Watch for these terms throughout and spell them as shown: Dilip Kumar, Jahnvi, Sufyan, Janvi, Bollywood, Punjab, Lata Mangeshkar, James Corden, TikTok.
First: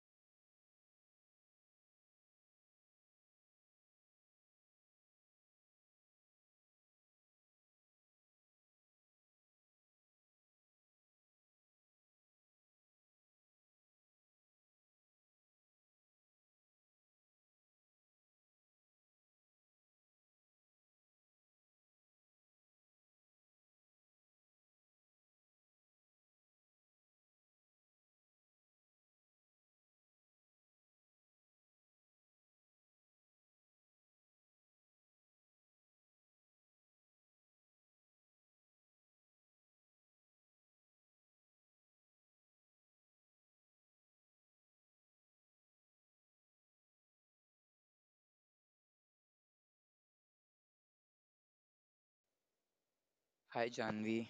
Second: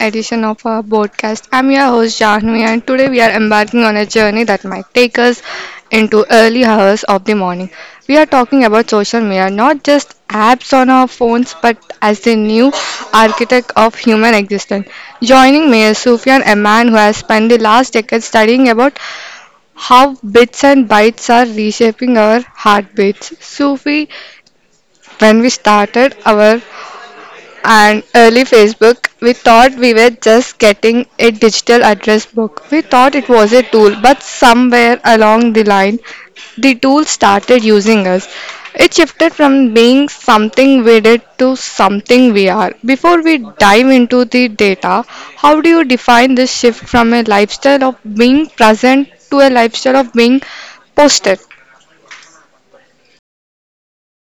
edition of our podcast. I'm your host Jahnvi, and today we are embarking on a journey that might take us into early hours of the morning. We are talking about social media, not just apps on our phones, but as the new architect of human existence. Joining me is Sufyan, a man who has spent the last decade studying about how bits and bytes are reshaping our heartbeats. Sufi, when we started our and early Facebook, we thought we were just getting a digital address book. We thought it was a tool, but somewhere along the line, the tool started using us. It shifted from being something we did to something we are. Before we dive into the data, how do you define this shift from a lifestyle of being present to a lifestyle of being posted? Hi Janvi,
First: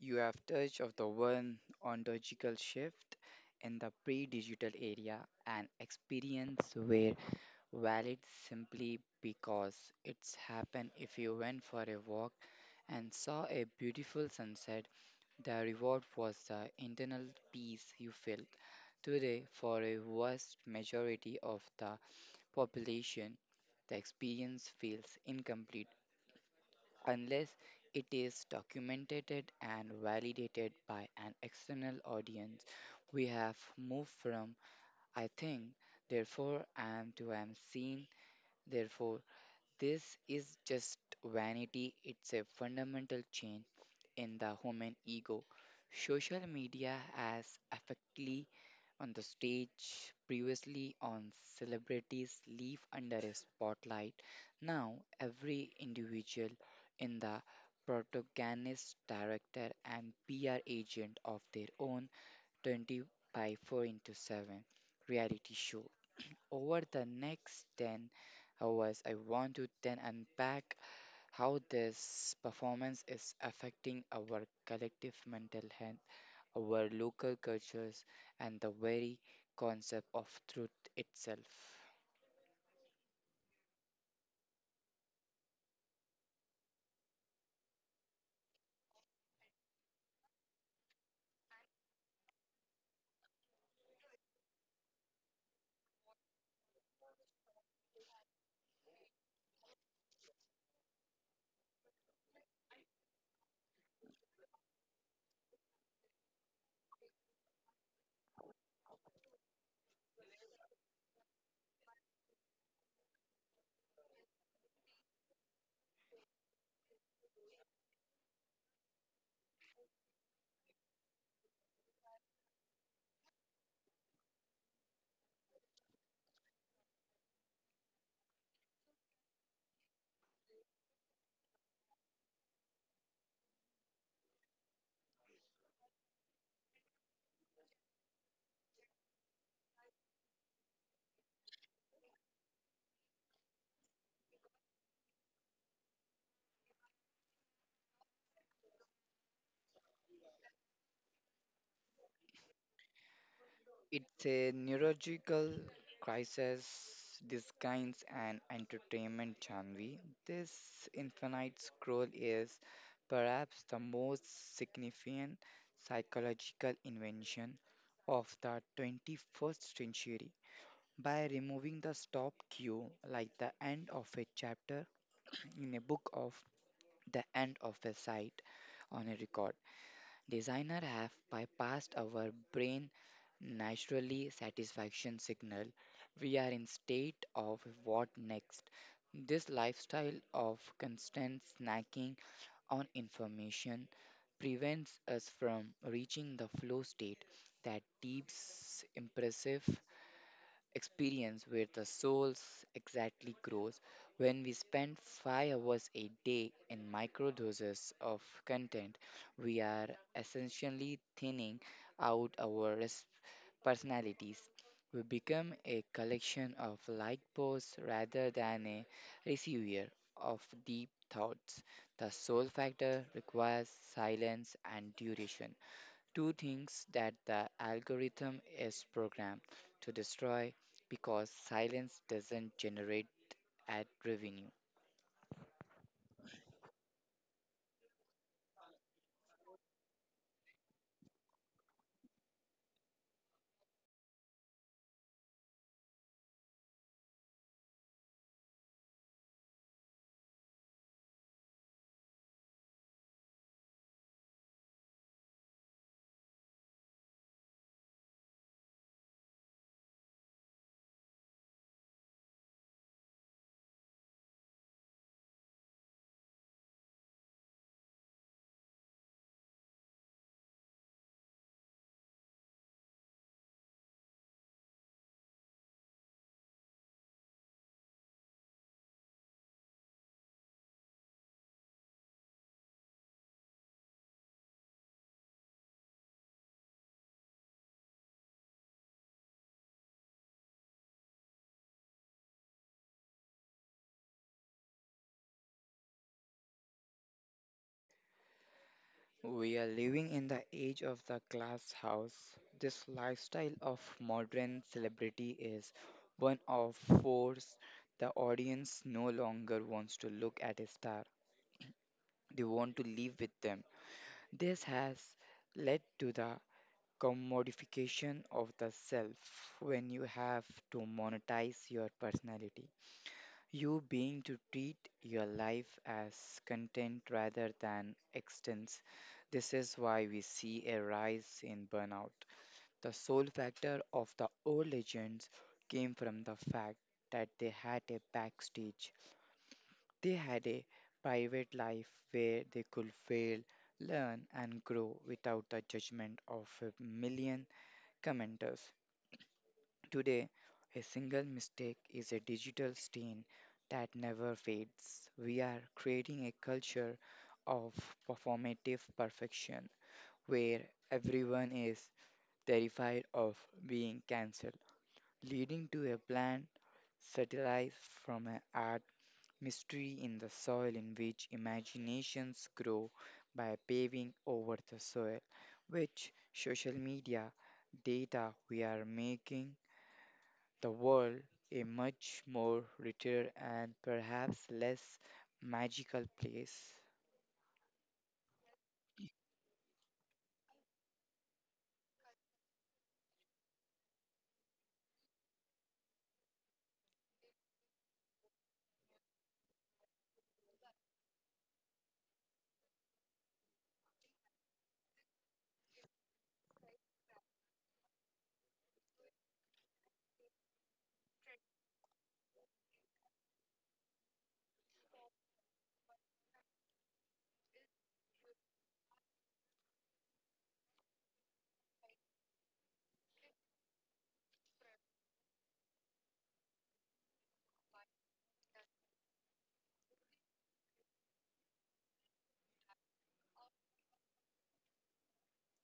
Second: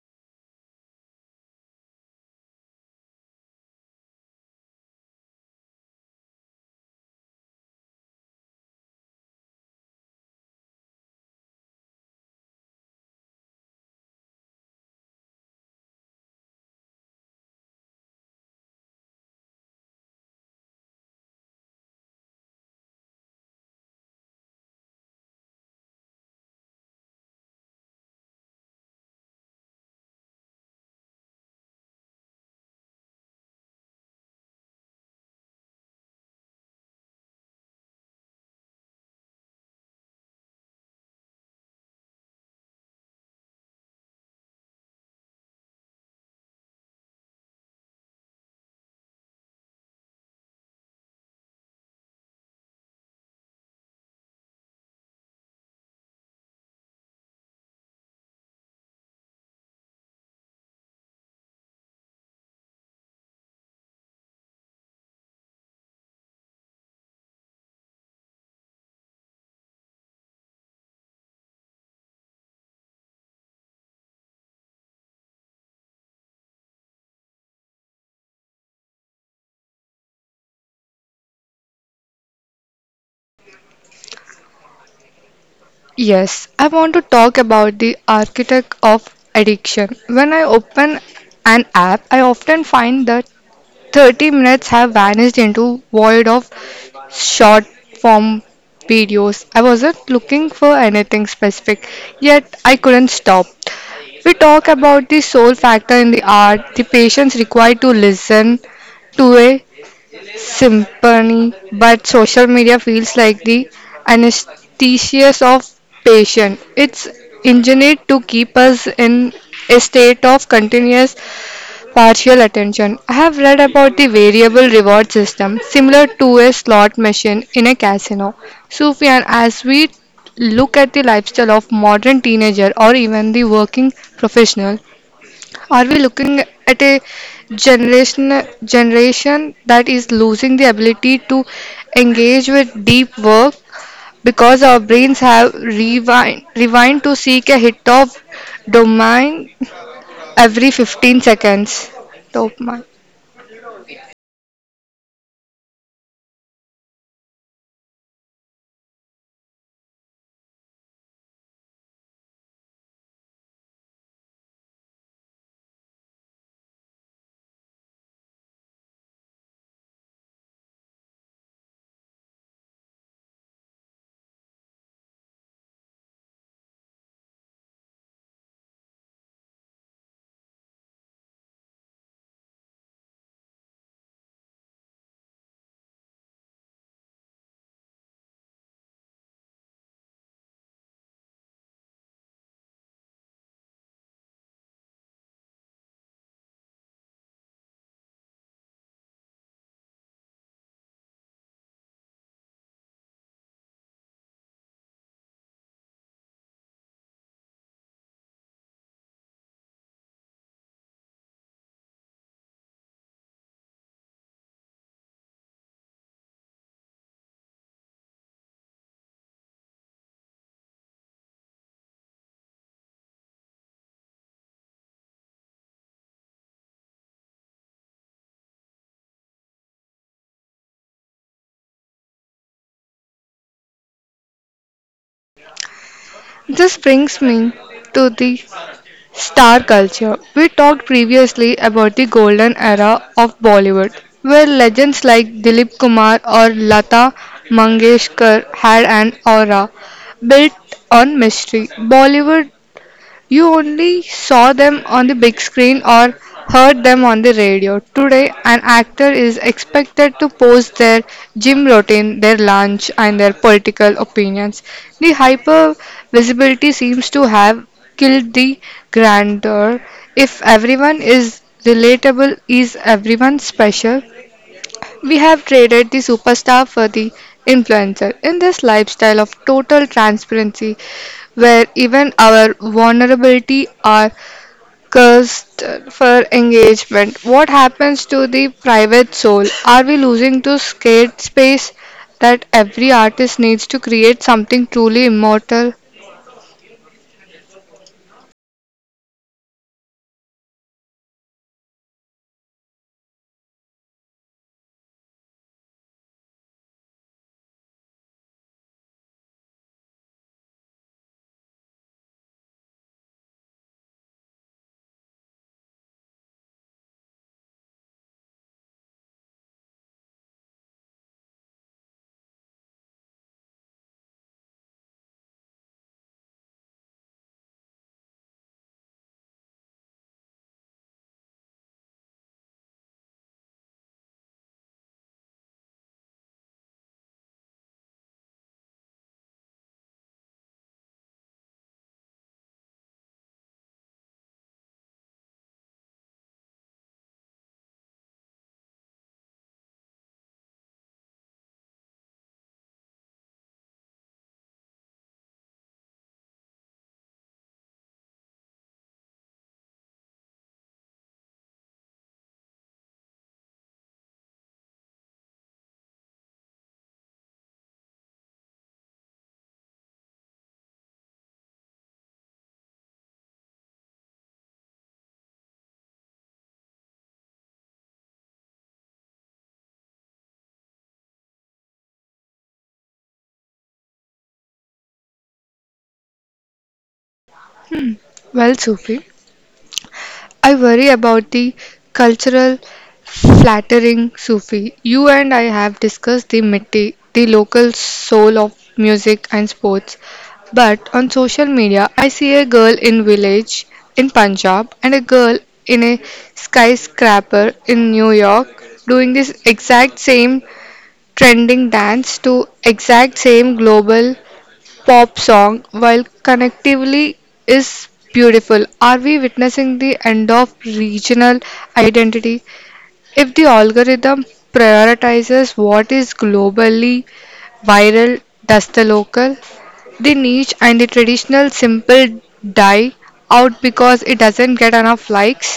you have touched of the one ontological shift in the pre-digital area, an experience where valid simply because it's happened if you went for a walk and saw a beautiful sunset, the reward was the internal peace you felt. Today, for a vast majority of the population, the experience feels incomplete unless it is documented and validated by an external audience. We have moved from I think, therefore I am to I am seen, therefore this is just vanity. It's a fundamental change in the human ego. Social media has effectively on the stage, previously on celebrities live under a spotlight. Now, every individual in the protagonist, director, and PR agent of their own 20 by 4 into 7 reality show. Over the next 10 hours, I want to then unpack how this performance is affecting our collective mental health our local cultures, and the very concept of truth itself. Yes, I want to talk about the architect of addiction. When I open an app, I often find that 30 minutes have vanished into void of short form videos. I wasn't looking for anything specific, yet I couldn't stop. We talk about the soul factor in the art, the patience required to listen, to a symphony, but social media feels like the anesthesia of passion. It's engineered to keep us in a state of continuous partial attention. I have read about the variable reward system, similar to a slot machine in a casino. Sufyan, as we look at the lifestyle of modern teenager or even the working professional, are we looking at a generation that is losing the ability to engage with deep work because our brains have rewind to seek a hit of dopamine every 15 seconds? Dopamine. It's a neurological crisis disguised an entertainment genre. This infinite scroll is perhaps the most significant psychological invention of the 21st century. By removing the stop cue, like the end of a chapter in a book of the end of a site on a record, designers have bypassed our brain naturally satisfaction signal. We are in state of what next. This lifestyle of constant snacking on information prevents us from reaching the flow state that deeps impressive experience where the soul exactly grows when we spend 5 hours a day in microdoses of content we are essentially thinning out our personalities we become a collection of like posts rather than a receiver of deep thoughts. The soul factor requires silence and duration, two things that the algorithm is programmed to destroy because silence doesn't generate ad revenue. This brings me to the Star culture. We talked previously about the golden era of Bollywood, where legends like Dilip Kumar or Lata Mangeshkar had an aura built on mystery. Bollywood you only saw them on the big screen or heard them on the radio. Today, an actor is expected to post their gym routine, their lunch, and their political opinions. The hyper visibility seems to have killed the grandeur. If everyone is relatable, is everyone special? We have traded the superstar for the influencer in this lifestyle of total transparency where even our vulnerability are cursed for engagement. What happens to the private soul? Are we losing to scared space that every artist needs to create something truly immortal? We are living in the age of the glass house. This lifestyle of modern celebrity is one of force the audience no longer wants to look at a star. They want to live with them. This has led to the commodification of the self when you have to monetize your personality. You being to treat your life as content rather than extents. This is why we see a rise in burnout. The sole factor of the old legends came from the fact that they had a backstage. They had a private life where they could fail, learn, and grow without the judgment of a million commenters. Today, a single mistake is a digital stain that never fades. We are creating a culture of performative perfection where everyone is terrified of being cancelled, leading to a bland satire from an art mystery in the soil in which imaginations grow by paving over the soil, which social media data we are making the world a much more retired and perhaps less magical place. Well, Sufi. I worry about the cultural flattering, Sufi. You and I have discussed the mitti, the local soul of music and sports. But on social media, I see a girl in village in Punjab and a girl in a skyscraper in New York doing this exact same trending dance to exact same global pop song, while connectively is beautiful. Are we witnessing the end of regional identity? If the algorithm prioritizes what is globally viral, does the local, the niche, and the traditional simple die out because it doesn't get enough likes?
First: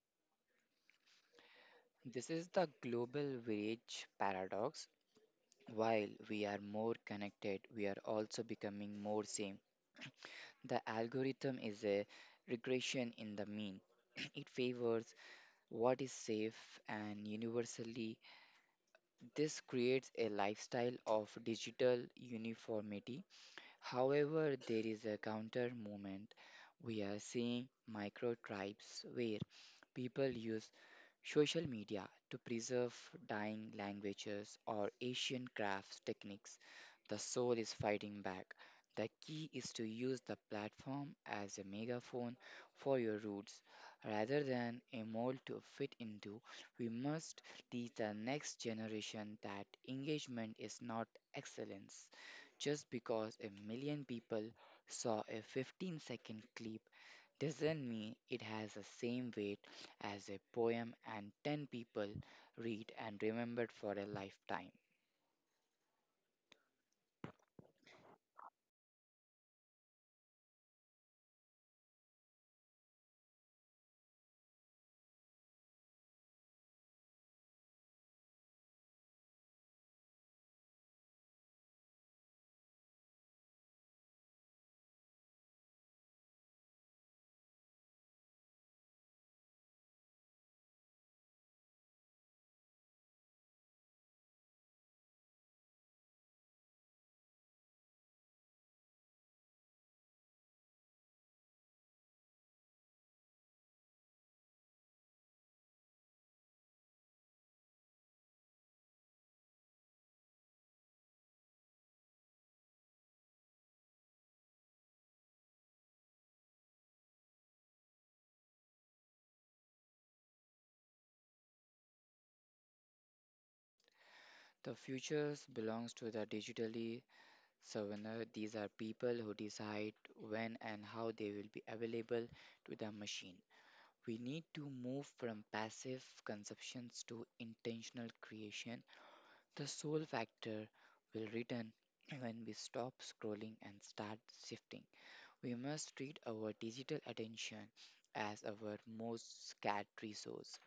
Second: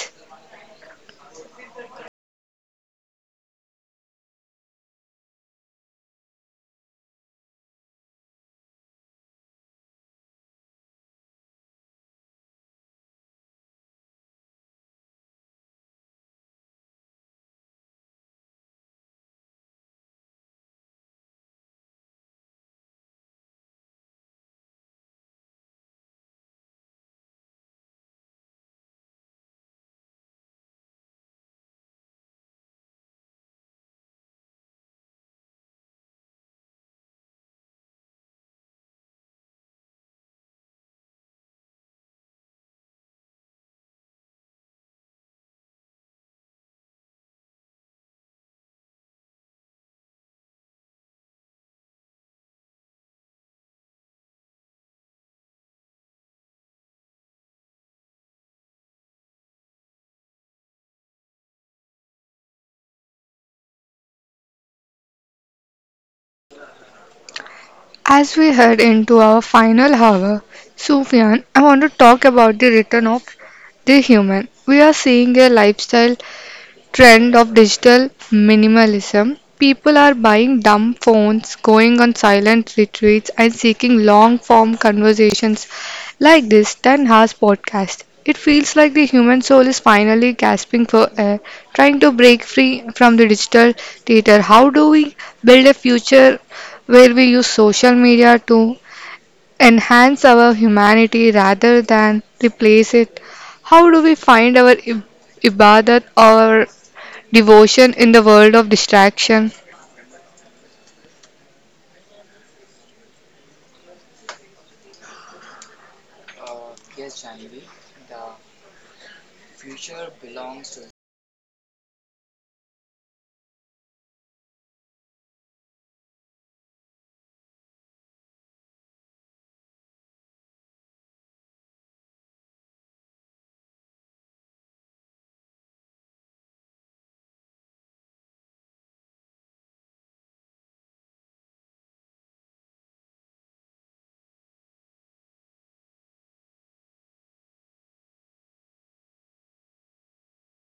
This is the global village paradox. While we are more connected, we are also becoming more same. The algorithm is a regression in the mean. It favors what is safe and universally. This creates a lifestyle of digital uniformity. However, there is a counter movement. We are seeing micro tribes where people use social media to preserve dying languages or ancient crafts techniques. The soul is fighting back. The key is to use the platform as a megaphone for your roots rather than a mold to fit into. We must teach the next generation that engagement is not excellence. Just because a million people saw a 15-second clip doesn't mean it has the same weight as a poem, and 10 people read and remembered for a lifetime. As we head into our final hour, Sufyan, I want to talk about the return of the human. We are seeing a lifestyle trend of digital minimalism. People are buying dumb phones, going on silent retreats, and seeking long form conversations like this 10 hours podcast. It feels like the human soul is finally gasping for air, trying to break free from the digital theater. How do we build a future where we use social media to enhance our humanity rather than replace it? How do we find our ibadat or devotion in the world of distraction? The futures belongs to the digitally souvenir. These are people who decide when and how they will be available to the machine. We need to move from passive conceptions to intentional creation. The soul factor will return when we stop scrolling and start shifting. We must treat our digital attention as our most scarce resource.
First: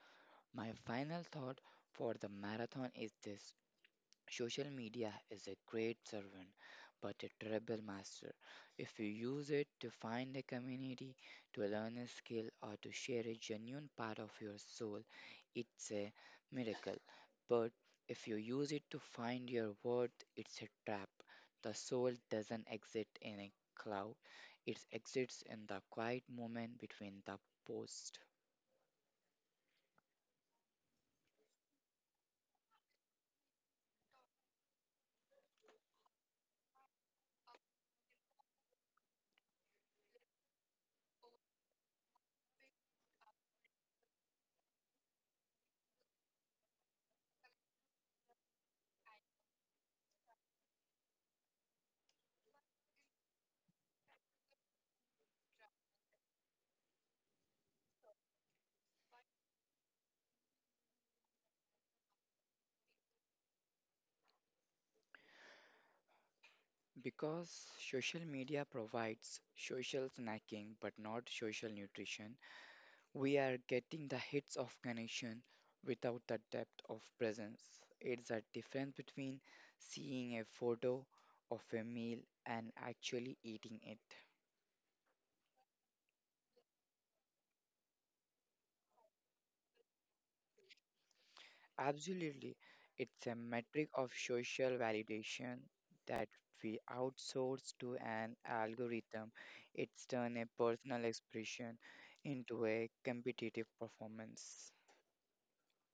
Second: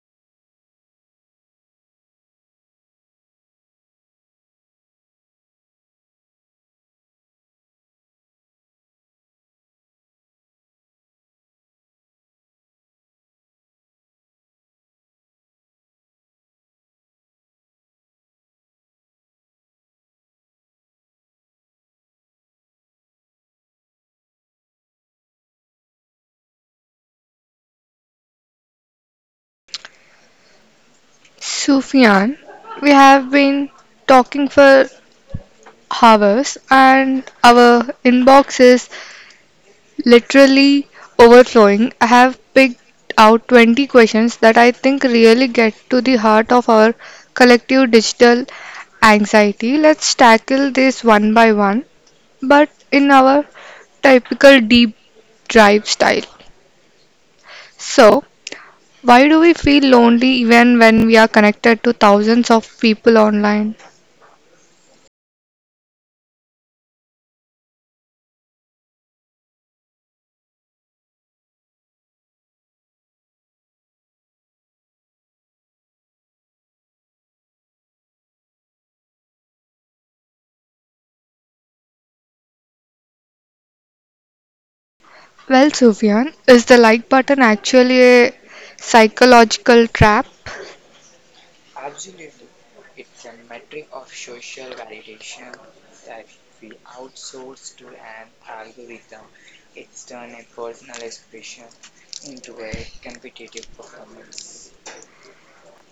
My final thought for the marathon is this social media is a great servant, but a terrible master. If you use it to find a community, to learn a skill, or to share a genuine part of your soul, it's a miracle. But if you use it to find your worth, it's a trap. The soul doesn't exist in a cloud, it exists in the quiet moment between the posts. Sufyan, we have been talking for hours and our inbox is literally overflowing. I have picked out 20 questions that I think really get to the heart of our collective digital anxiety. Let's tackle this one by one, but in our typical deep drive style. So, why do we feel lonely even when we are connected to thousands of people online? Because social media provides social snacking but not social nutrition, we are getting the hits of connection without the depth of presence. It's a difference between seeing a photo of a meal and actually eating it. Well, Sufyan, is the like button actually a psychological trap? Absolutely, it's a metric of social validation that we outsource to an algorithm. It's turned a personal expression into a competitive performance.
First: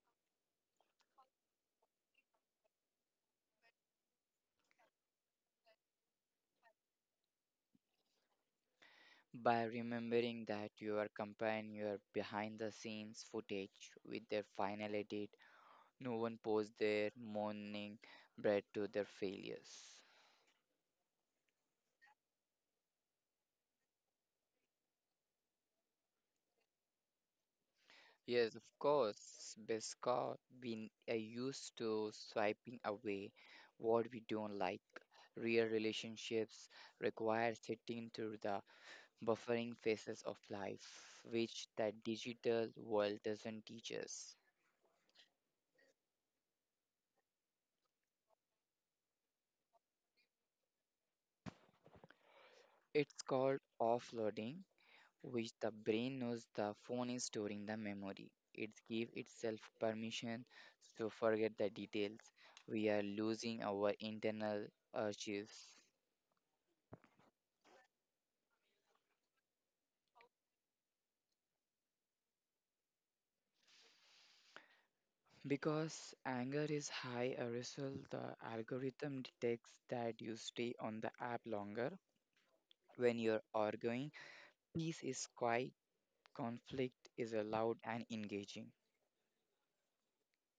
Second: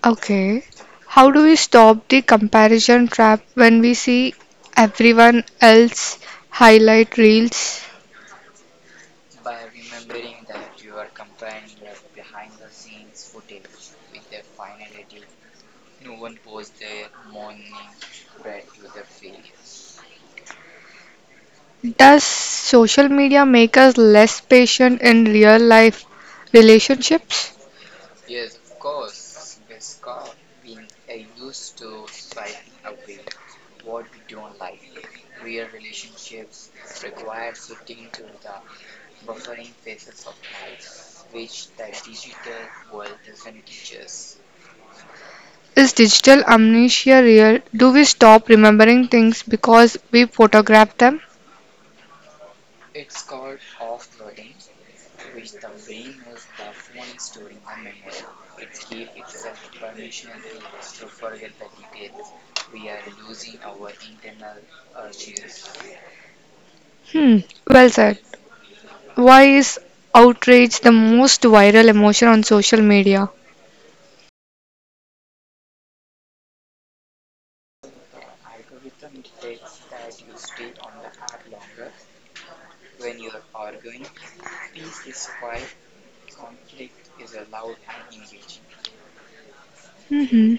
Okay. How do we stop the comparison trap when we see everyone else highlight reels? By remembering that you are comparing your behind the scenes footage with their final edit. No one posts their morning bread to their failures. Does social media make us less patient in real life relationships? Yes, of course, because we are used to swiping away what we don't like. Real relationships require sitting through the buffering phases of life, which the digital world doesn't teach us. Is digital amnesia real? Do we stop remembering things because we photograph them? It's called offloading which the brain knows the phone is storing the memory. It gives itself permission to forget the details. We are losing our internal archives. Hmm, well said. Why is outrage the most viral emotion on social media? Because anger is high arousal, the algorithm detects that you stay on the app longer. When you're arguing, peace is quiet, conflict is loud and engaging. Hmm.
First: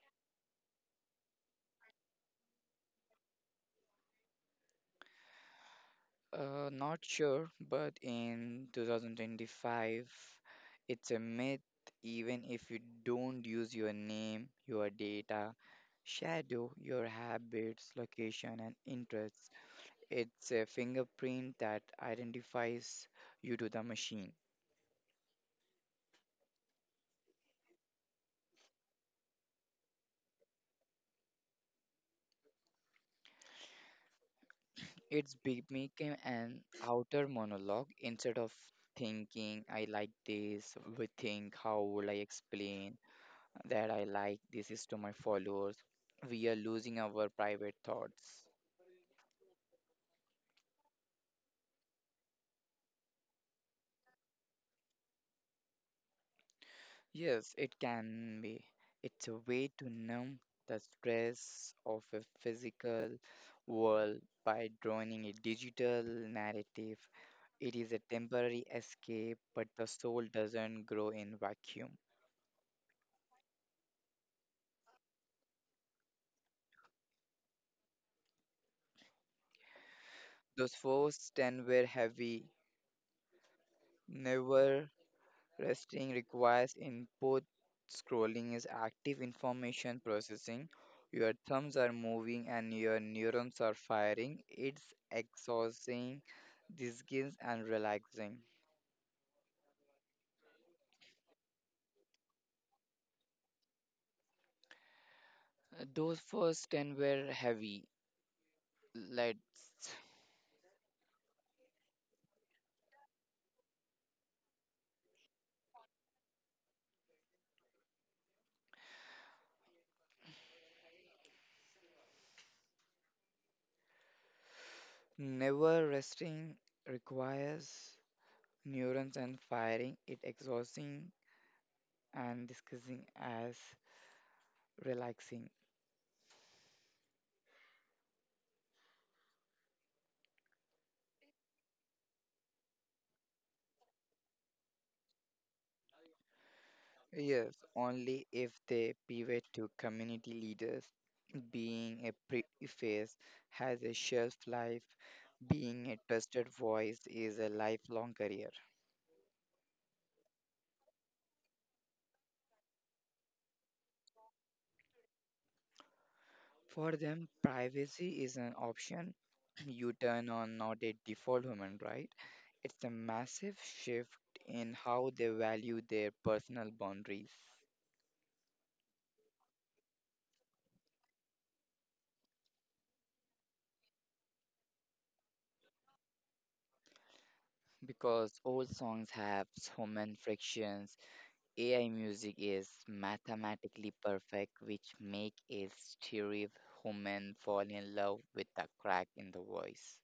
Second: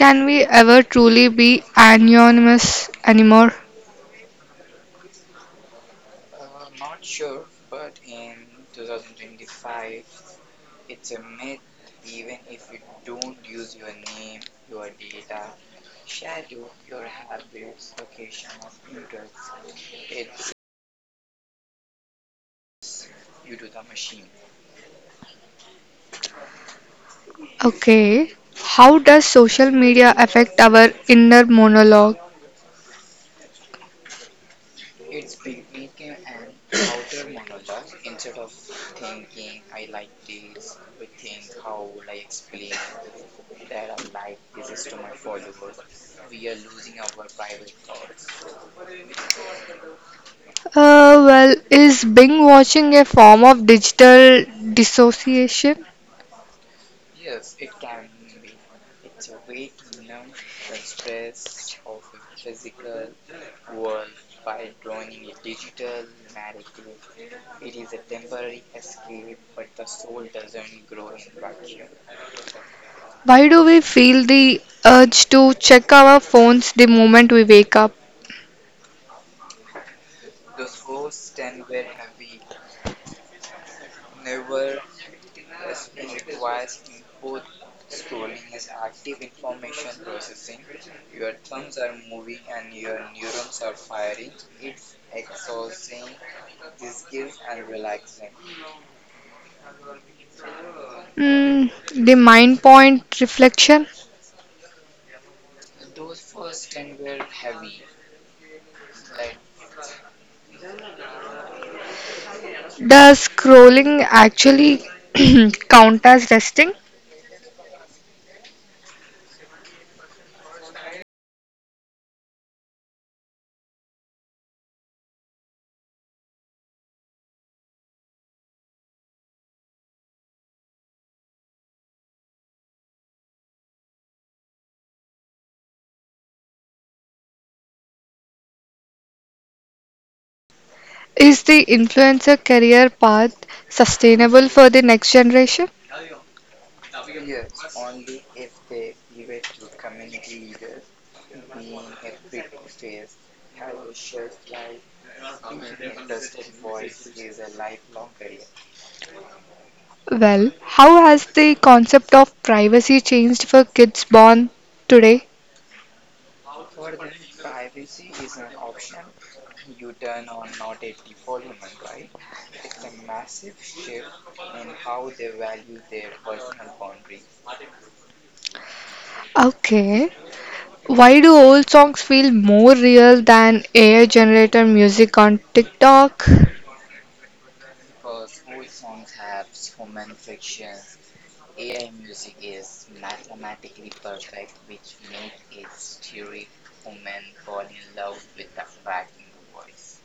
Can we ever truly be anonymous anymore? Not sure, but in 2025, it's a myth. Even if you don't use your name, your data, shadow, your habits, location, and interests, it's a fingerprint that identifies you to the machine. Okay. How does social media affect our inner monologue? It's became an outer monologue instead of thinking, I like this, we think, how will I explain that I like this is to my followers? We are losing our private thoughts. Is binge watching a form of digital dissociation? Yes, it can be. It's a way to numb the stress of a physical world by drawing a digital narrative. It is a temporary escape, but the soul doesn't grow in vacuum. Why do we feel the urge to check our phones the moment we wake up? Those first 10 were heavy, never resting requires input. Scrolling is active information processing. Your thumbs are moving and your neurons are firing. It's exhausting, disgusting, and relaxing. Mm, the mind point reflection. Those first 10 were heavy. Let's. Does scrolling actually count as resting? Never resting requires neurons and firing. It exhausting and discussing as relaxing. Is the influencer career path sustainable for the next generation? Yes, only if they pivot to community leaders. Being a preface has a shelf life, being a trusted voice is a lifelong career. Well, how has the concept of privacy changed for kids born today? For them, privacy is an option you turn on, not a default human right. It's a massive shift in how they value their personal boundaries Okay. Why do old songs feel more real than AI generated music on TikTok? because old songs have human frictions. AI music is mathematically perfect, which make a stereo human fall in love with the crack in the voice.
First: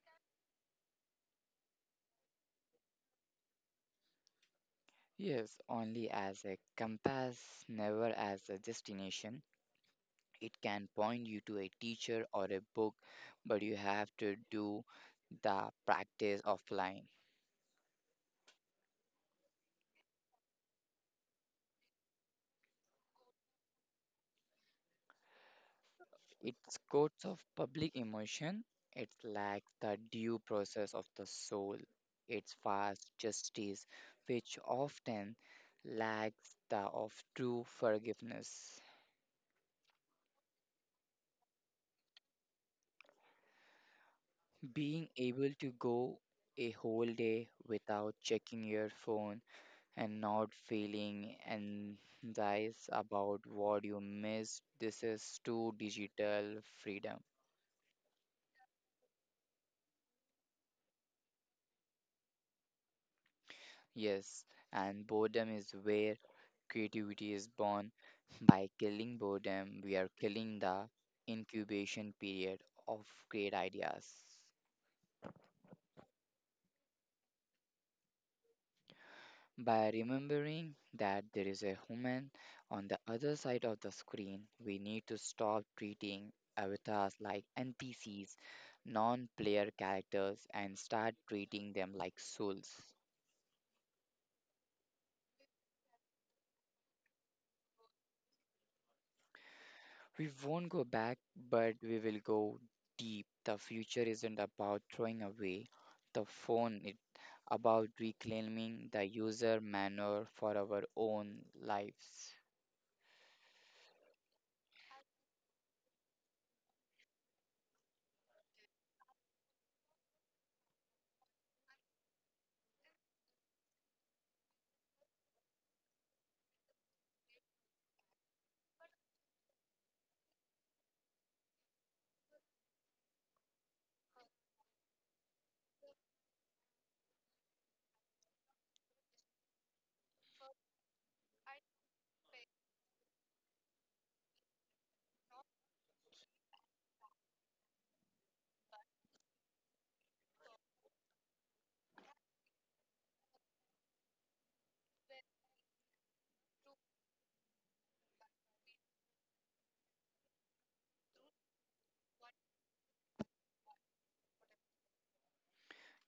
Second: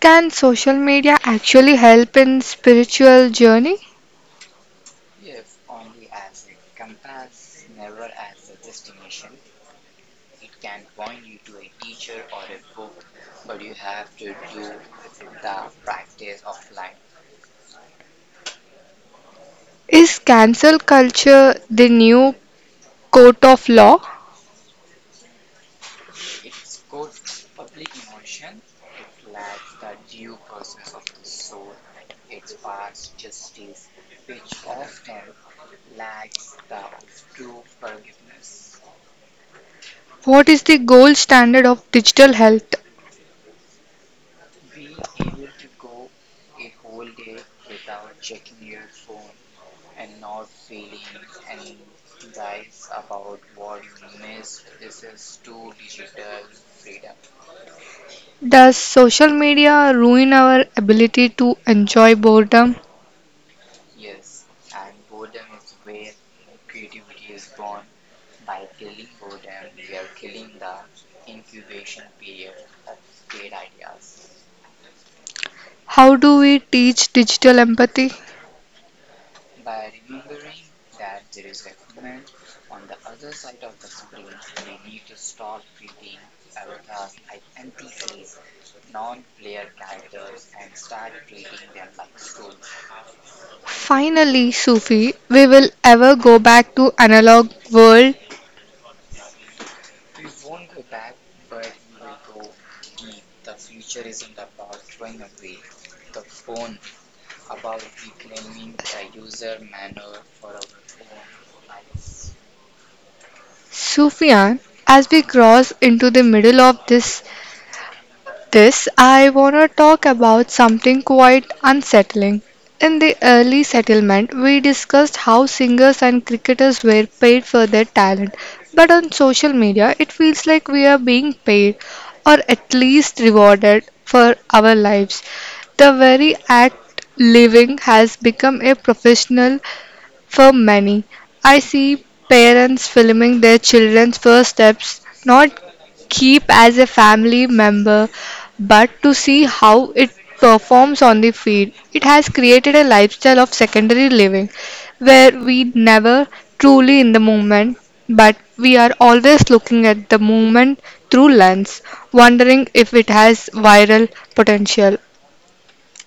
Can social media actually help in spiritual journey? Yes, only as a compass, never as a destination. It can point you to a teacher or a book, but you have to do the practice offline. Is cancel culture the new court of law? It's codes of public emotion. It's like the due process of the soul. It's fast justice, which often lacks the of true forgiveness. What is the gold standard of digital health? Being able to go a whole day without checking your phone and not feeling anxious about what you missed. This is true digital freedom. Does social media ruin our ability to enjoy boredom? Yes, and boredom is where creativity is born. By killing boredom, we are killing the incubation period of great ideas. How do we teach digital empathy? By remembering that there is a human on the other side of the screen, we need to stop treating avatars like NPCs, non player characters, and start treating them like souls. Finally, Sufi, we will ever go back to analog world. We won't go back, but we will go deep. The future isn't about throwing away the phone, it's about reclaiming the user manner for our own lives. Sufyan, as we cross into the middle of this, I want to talk about something quite unsettling. In the early settlement, we discussed how singers and cricketers were paid for their talent, but on social media, it feels like we are being paid or at least rewarded for our lives. The very act living has become a professional for many. I see parents filming their children's first steps not keep as a family member but to see how it performs on the field. It has created a lifestyle of secondary living where we never truly in the moment but we are always looking at the movement through lens wondering if it has viral potential.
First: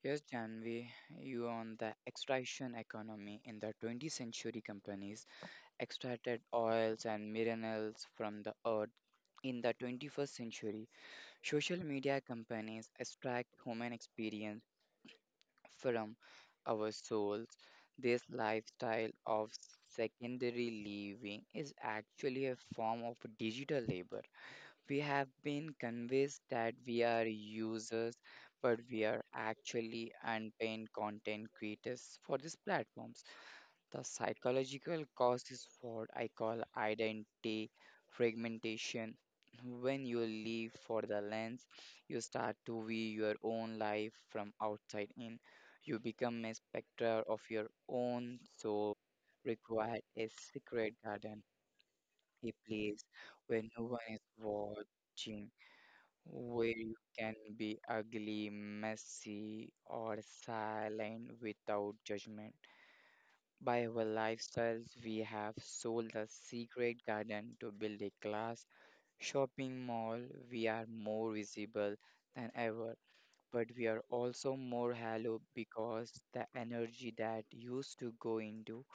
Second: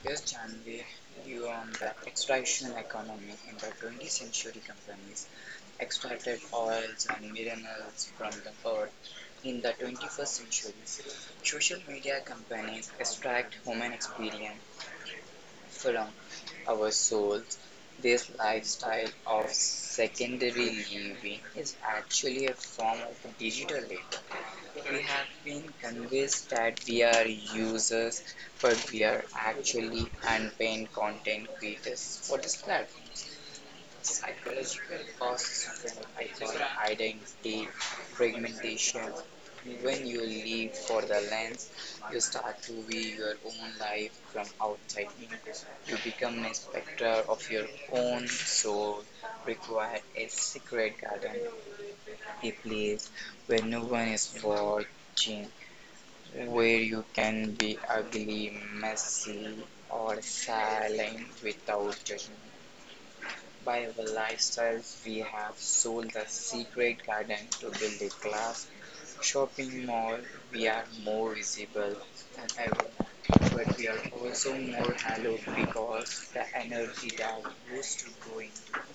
Yes, Janvi, you on the extraction economy. In the 20th century, companies extracted oils and minerals from the earth. In the 21st century, social media companies extract human experience from our souls. This lifestyle of secondary living is actually a form of digital labor. We have been convinced that we are users, but we are actually unpaid content creators for these platforms. The psychological cause is what I call identity fragmentation. When you live for the lens, you start to view your own life from outside in. You become a spectre of your own soul, require a secret garden, a place where no one is watching, where you can be ugly, messy, or silent without judgment. By our lifestyles, we have sold the secret garden to build a class shopping mall. We are more visible than ever, but we are also more hollow because the energy that used to go into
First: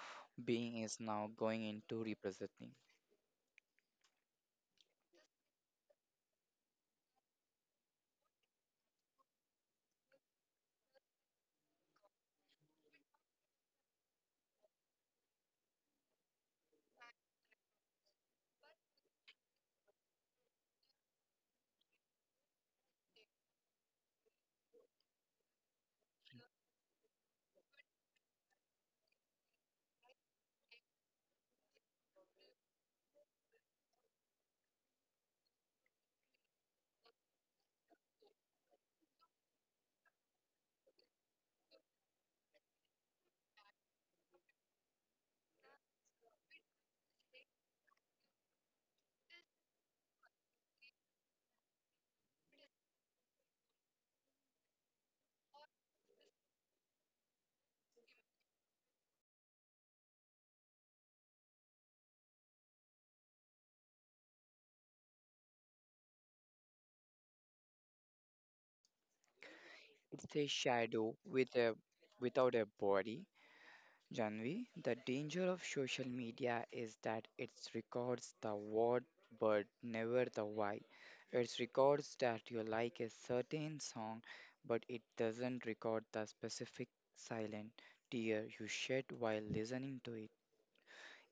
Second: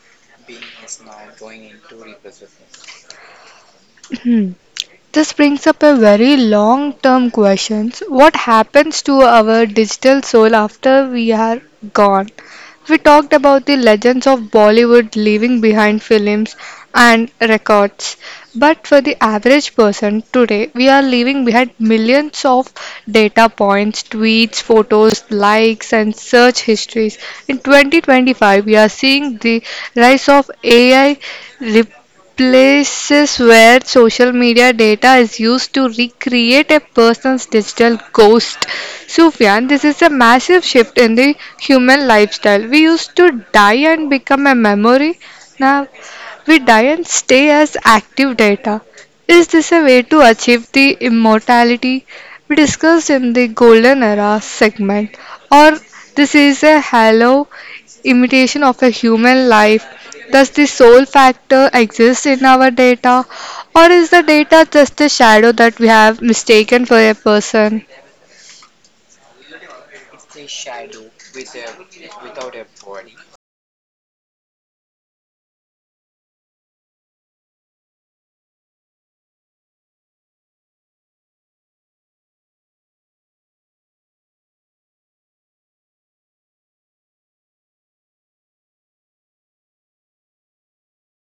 being is now going into representing. This brings up a very long term question. What happens to our digital soul after we are gone? We talked about the legends of Bollywood leaving behind films and records. But for the average person today, we are leaving behind millions of data points, tweets, photos, likes, and search histories. In 2025, we are seeing the rise of AI places where social media data is used to recreate a person's digital ghost. Sufyan, this is a massive shift in the human lifestyle. We used to die and become a memory. Now we die and stay as active data. Is this a way to achieve the immortality we discussed in the golden era segment? Or this is a hollow imitation of a human life? Does the soul factor exist in our data, or is the data just a shadow that we have mistaken for a person? It's a shadow with a without a body. Janvi, the danger of social media is that it records the what but never the why. It records that you like a certain song, but it doesn't record the specific silent tear you shed while listening to it.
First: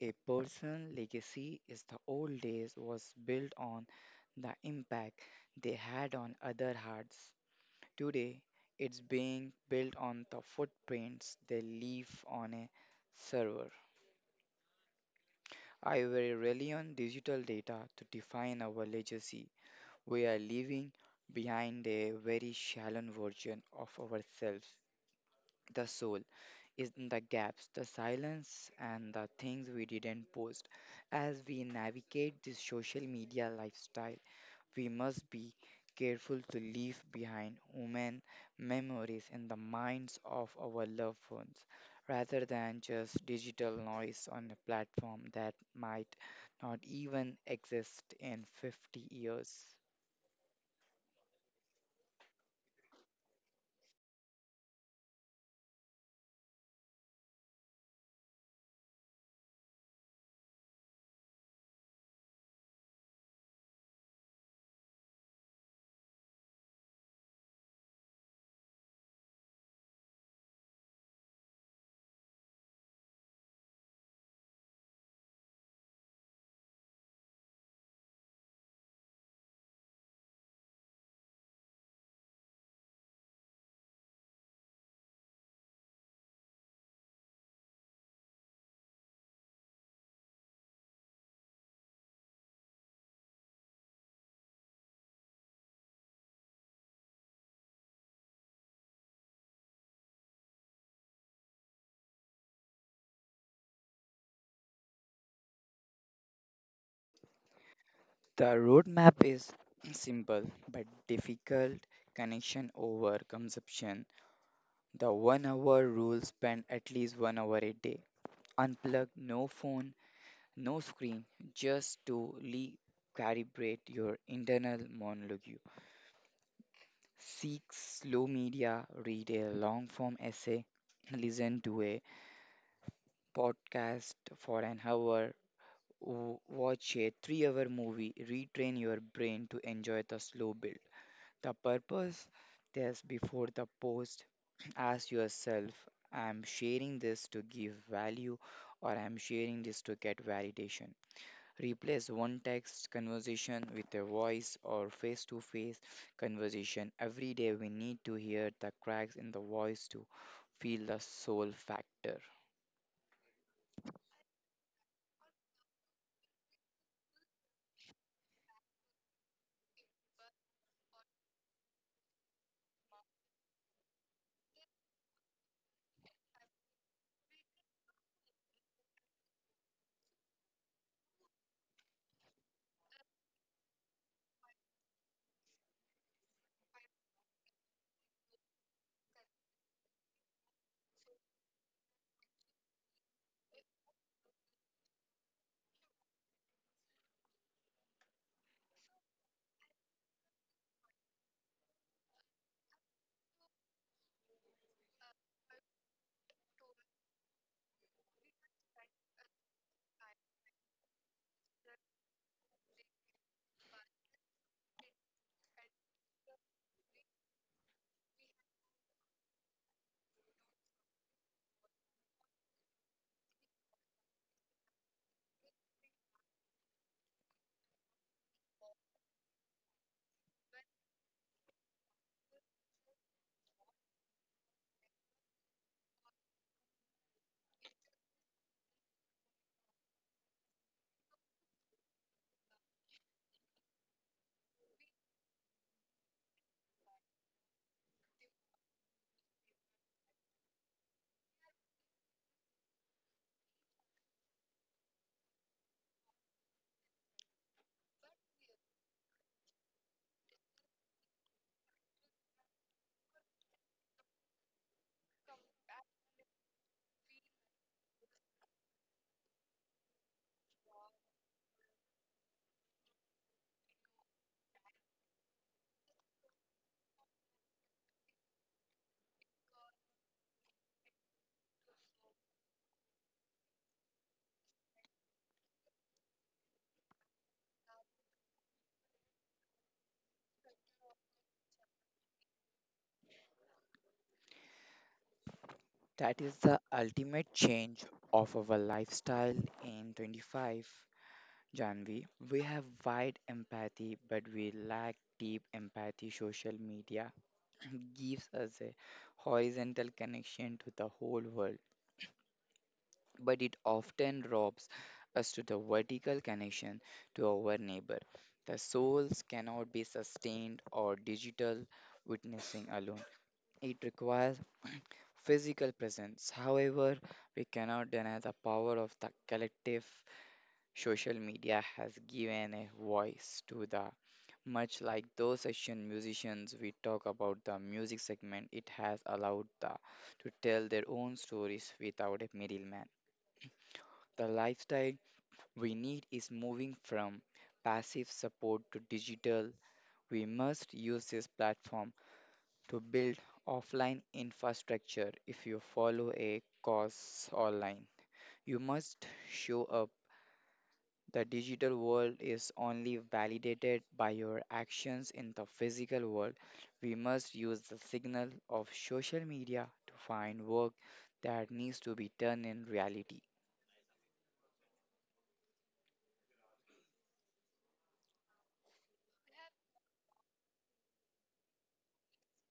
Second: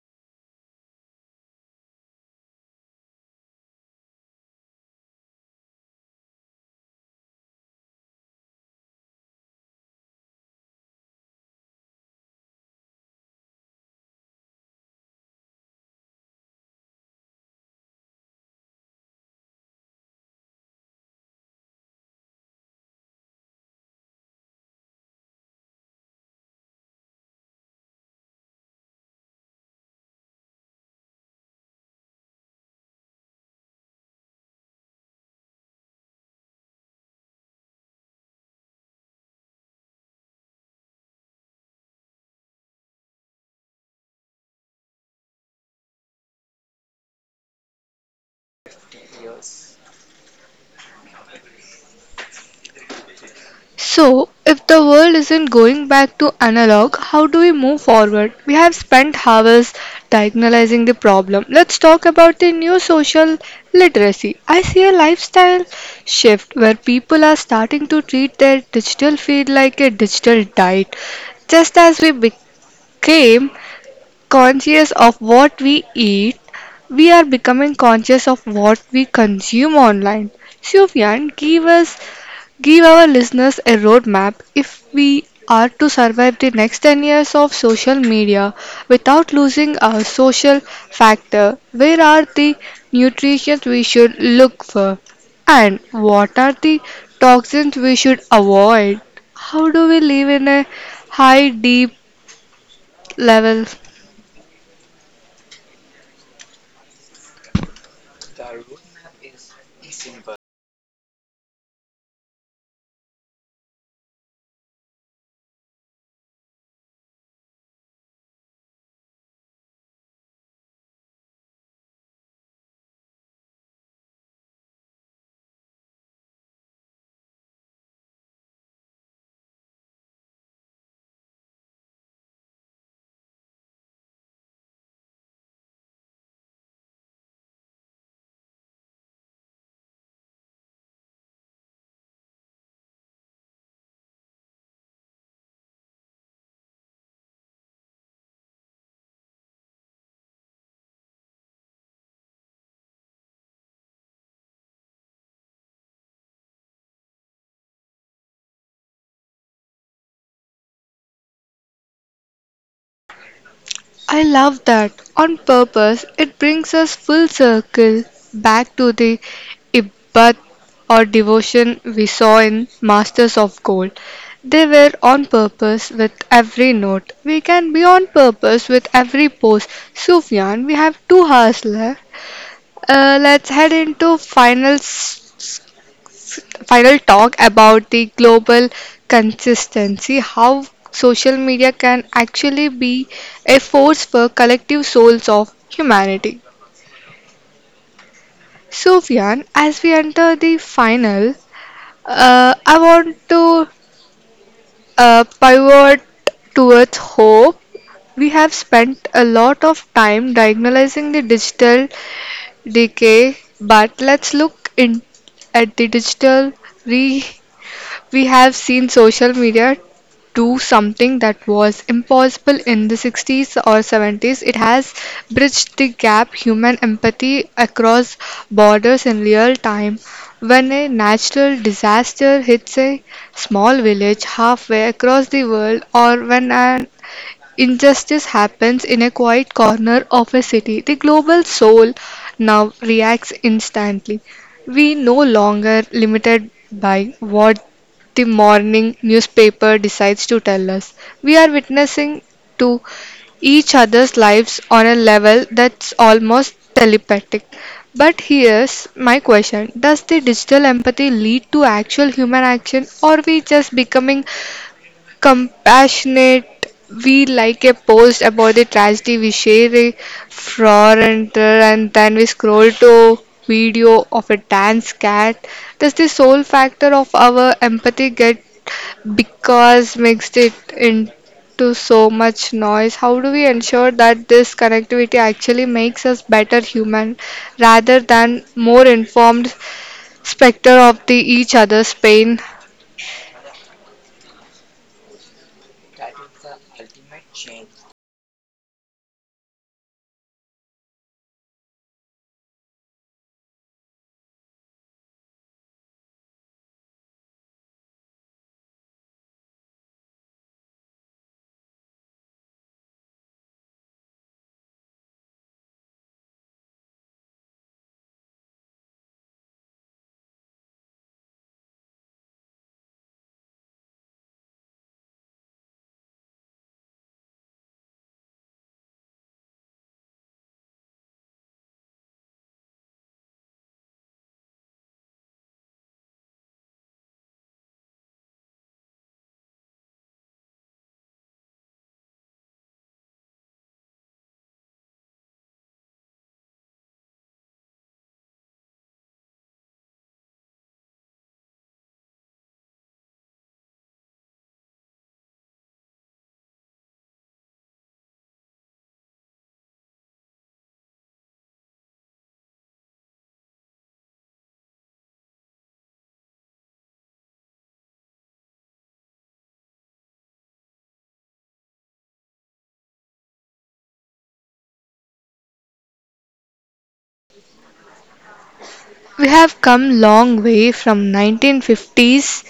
A personal legacy is the old days was built on the impact they had on other hearts. Today, it's being built on the footprints they leave on a server. I will rely on digital data to define our legacy. We are leaving behind a very shallow version of ourselves. The soul is in the gaps, the silence, and the things we didn't post. As we navigate this social media lifestyle, we must be careful to leave behind human memories in the minds of our loved ones rather than just digital noise on a platform that might not even exist in 50 years. So, if the world isn't going back to analog, how do we move forward? We have spent hours diagnosing the problem. Let's talk about the new social literacy. I see a lifestyle shift where people are starting to treat their digital feed like a digital diet. Just as we became conscious of what we eat, we are becoming conscious of what we consume online. Sufyan, give our listeners a roadmap if we are to survive the next 10 years of social media without losing our social factor. Where are the nutrients we should look for? And what are the toxins we should avoid? How do we live in a high, deep level? The roadmap is simple but difficult connection over consumption. The 1 hour rule spend at least 1 hour a day. Unplug, no phone, no screen, just to recalibrate your internal monologue. Seek slow media, read a long form essay, listen to a podcast for an hour, watch a 3 hour movie, retrain your brain to enjoy the slow build. The purpose that's before the post ask yourself I'm sharing this to give value or I'm sharing this to get validation. Replace one text conversation with a voice or face to face conversation. Every day we need to hear the cracks in the voice to feel the soul factor. I love that. On purpose, it brings us full circle back to the ibbat or devotion we saw in Masters of Gold. They were on purpose with every note. We can be on purpose with every pose. Sufyan, we have 2 hours left. Let's head into final talk about the global consistency, how social media can actually be a force for collective souls of humanity. Sufyan, as we enter the final, I want to pivot towards hope. We have spent a lot of time diagnosing the digital decay, but let's look in at the digital. We have seen social media do something that was impossible in the 60s or 70s. It has bridged the gap human empathy across borders in real time. When a natural disaster hits a small village halfway across the world, or when an Injustice happens in a quiet corner of a city. The global soul now reacts instantly. We no longer limited by what the morning newspaper decides to tell us. We are witnessing to each other's lives on a level that's almost telepathic. But here's my question. Does the digital empathy lead to actual human action or we just becoming compassionate, we like a post about the tragedy, we share a frown and then we scroll to video of a dance cat. Does the sole factor of our empathy get because mixed it into so much noise? How do we ensure that this connectivity actually makes us better human rather than more informed specter of the each other's pain? That is the ultimate change of our lifestyle in 25. Janvi, we have wide empathy, but we lack deep empathy. Social media gives us a horizontal connection to the whole world, but it often robs us to the vertical connection to our neighbor. The souls cannot be sustained or digital witnessing alone. It requires physical presence. However, we cannot deny the power of the collective social media has given a voice to the much like those session musicians we talk about the music segment, it has allowed the to tell their own stories without a middleman. The lifestyle we need is moving from passive support to digital. We must use this platform to build offline infrastructure if you follow a cause online. You must show up. The digital world is only validated by your actions in the physical world. We must use the signal of social media to find work that needs to be done in reality. We have come long way from 1950s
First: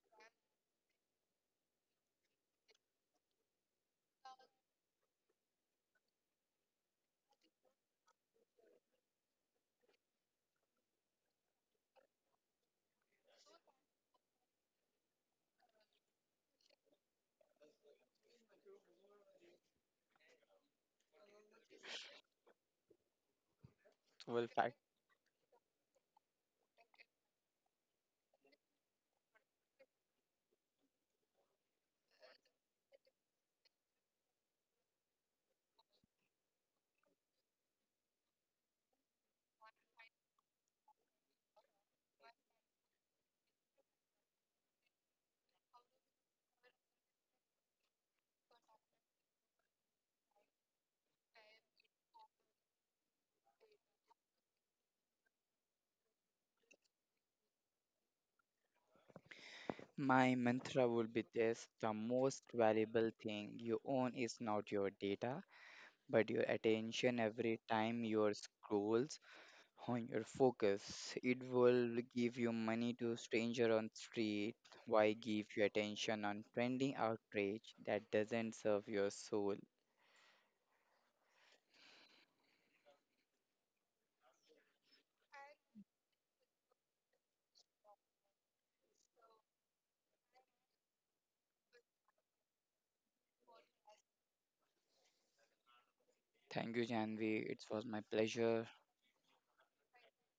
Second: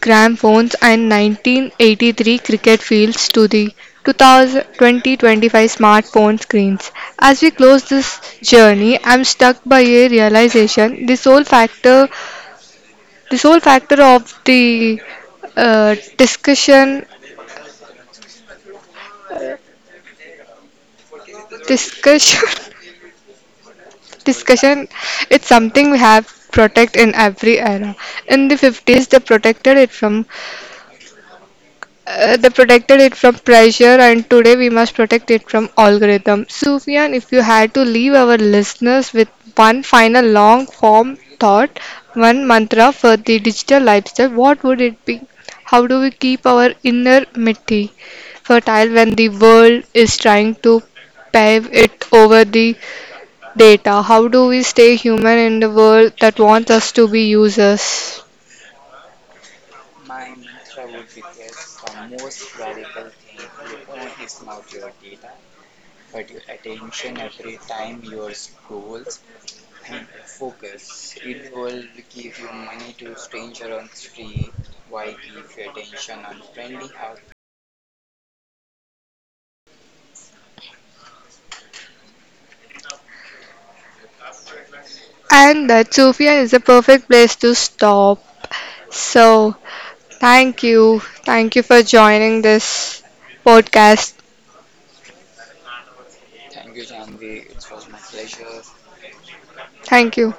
grammophones and 1983 cricket fields to the 2000, 2025 smartphone screens. As we close this journey, I'm struck by a realization: the sole factor of the uh, discussion, discussion, Well, fact. discussion. It's something we have protect in every era. In the 50s, they protected it from they protected it from pressure, and today we must protect it from algorithm. Sufyan, if you had to leave our listeners with one final long form thought, one mantra for the digital lifestyle, what would it be? How do we keep our inner mitti fertile when the world is trying to pave it over the data? How do we stay human in the world that wants us to be users? My mantra would be this the most valuable thing you own is not your data, but your attention every time your scrolls on your focus. It will give you money to stranger on street. Why give you attention on trending outrage that doesn't serve your soul? And that, Sufia, is a perfect place to stop. So, thank you. Thank you for joining this podcast. Thank you, Janvi. It was my pleasure. Thank you.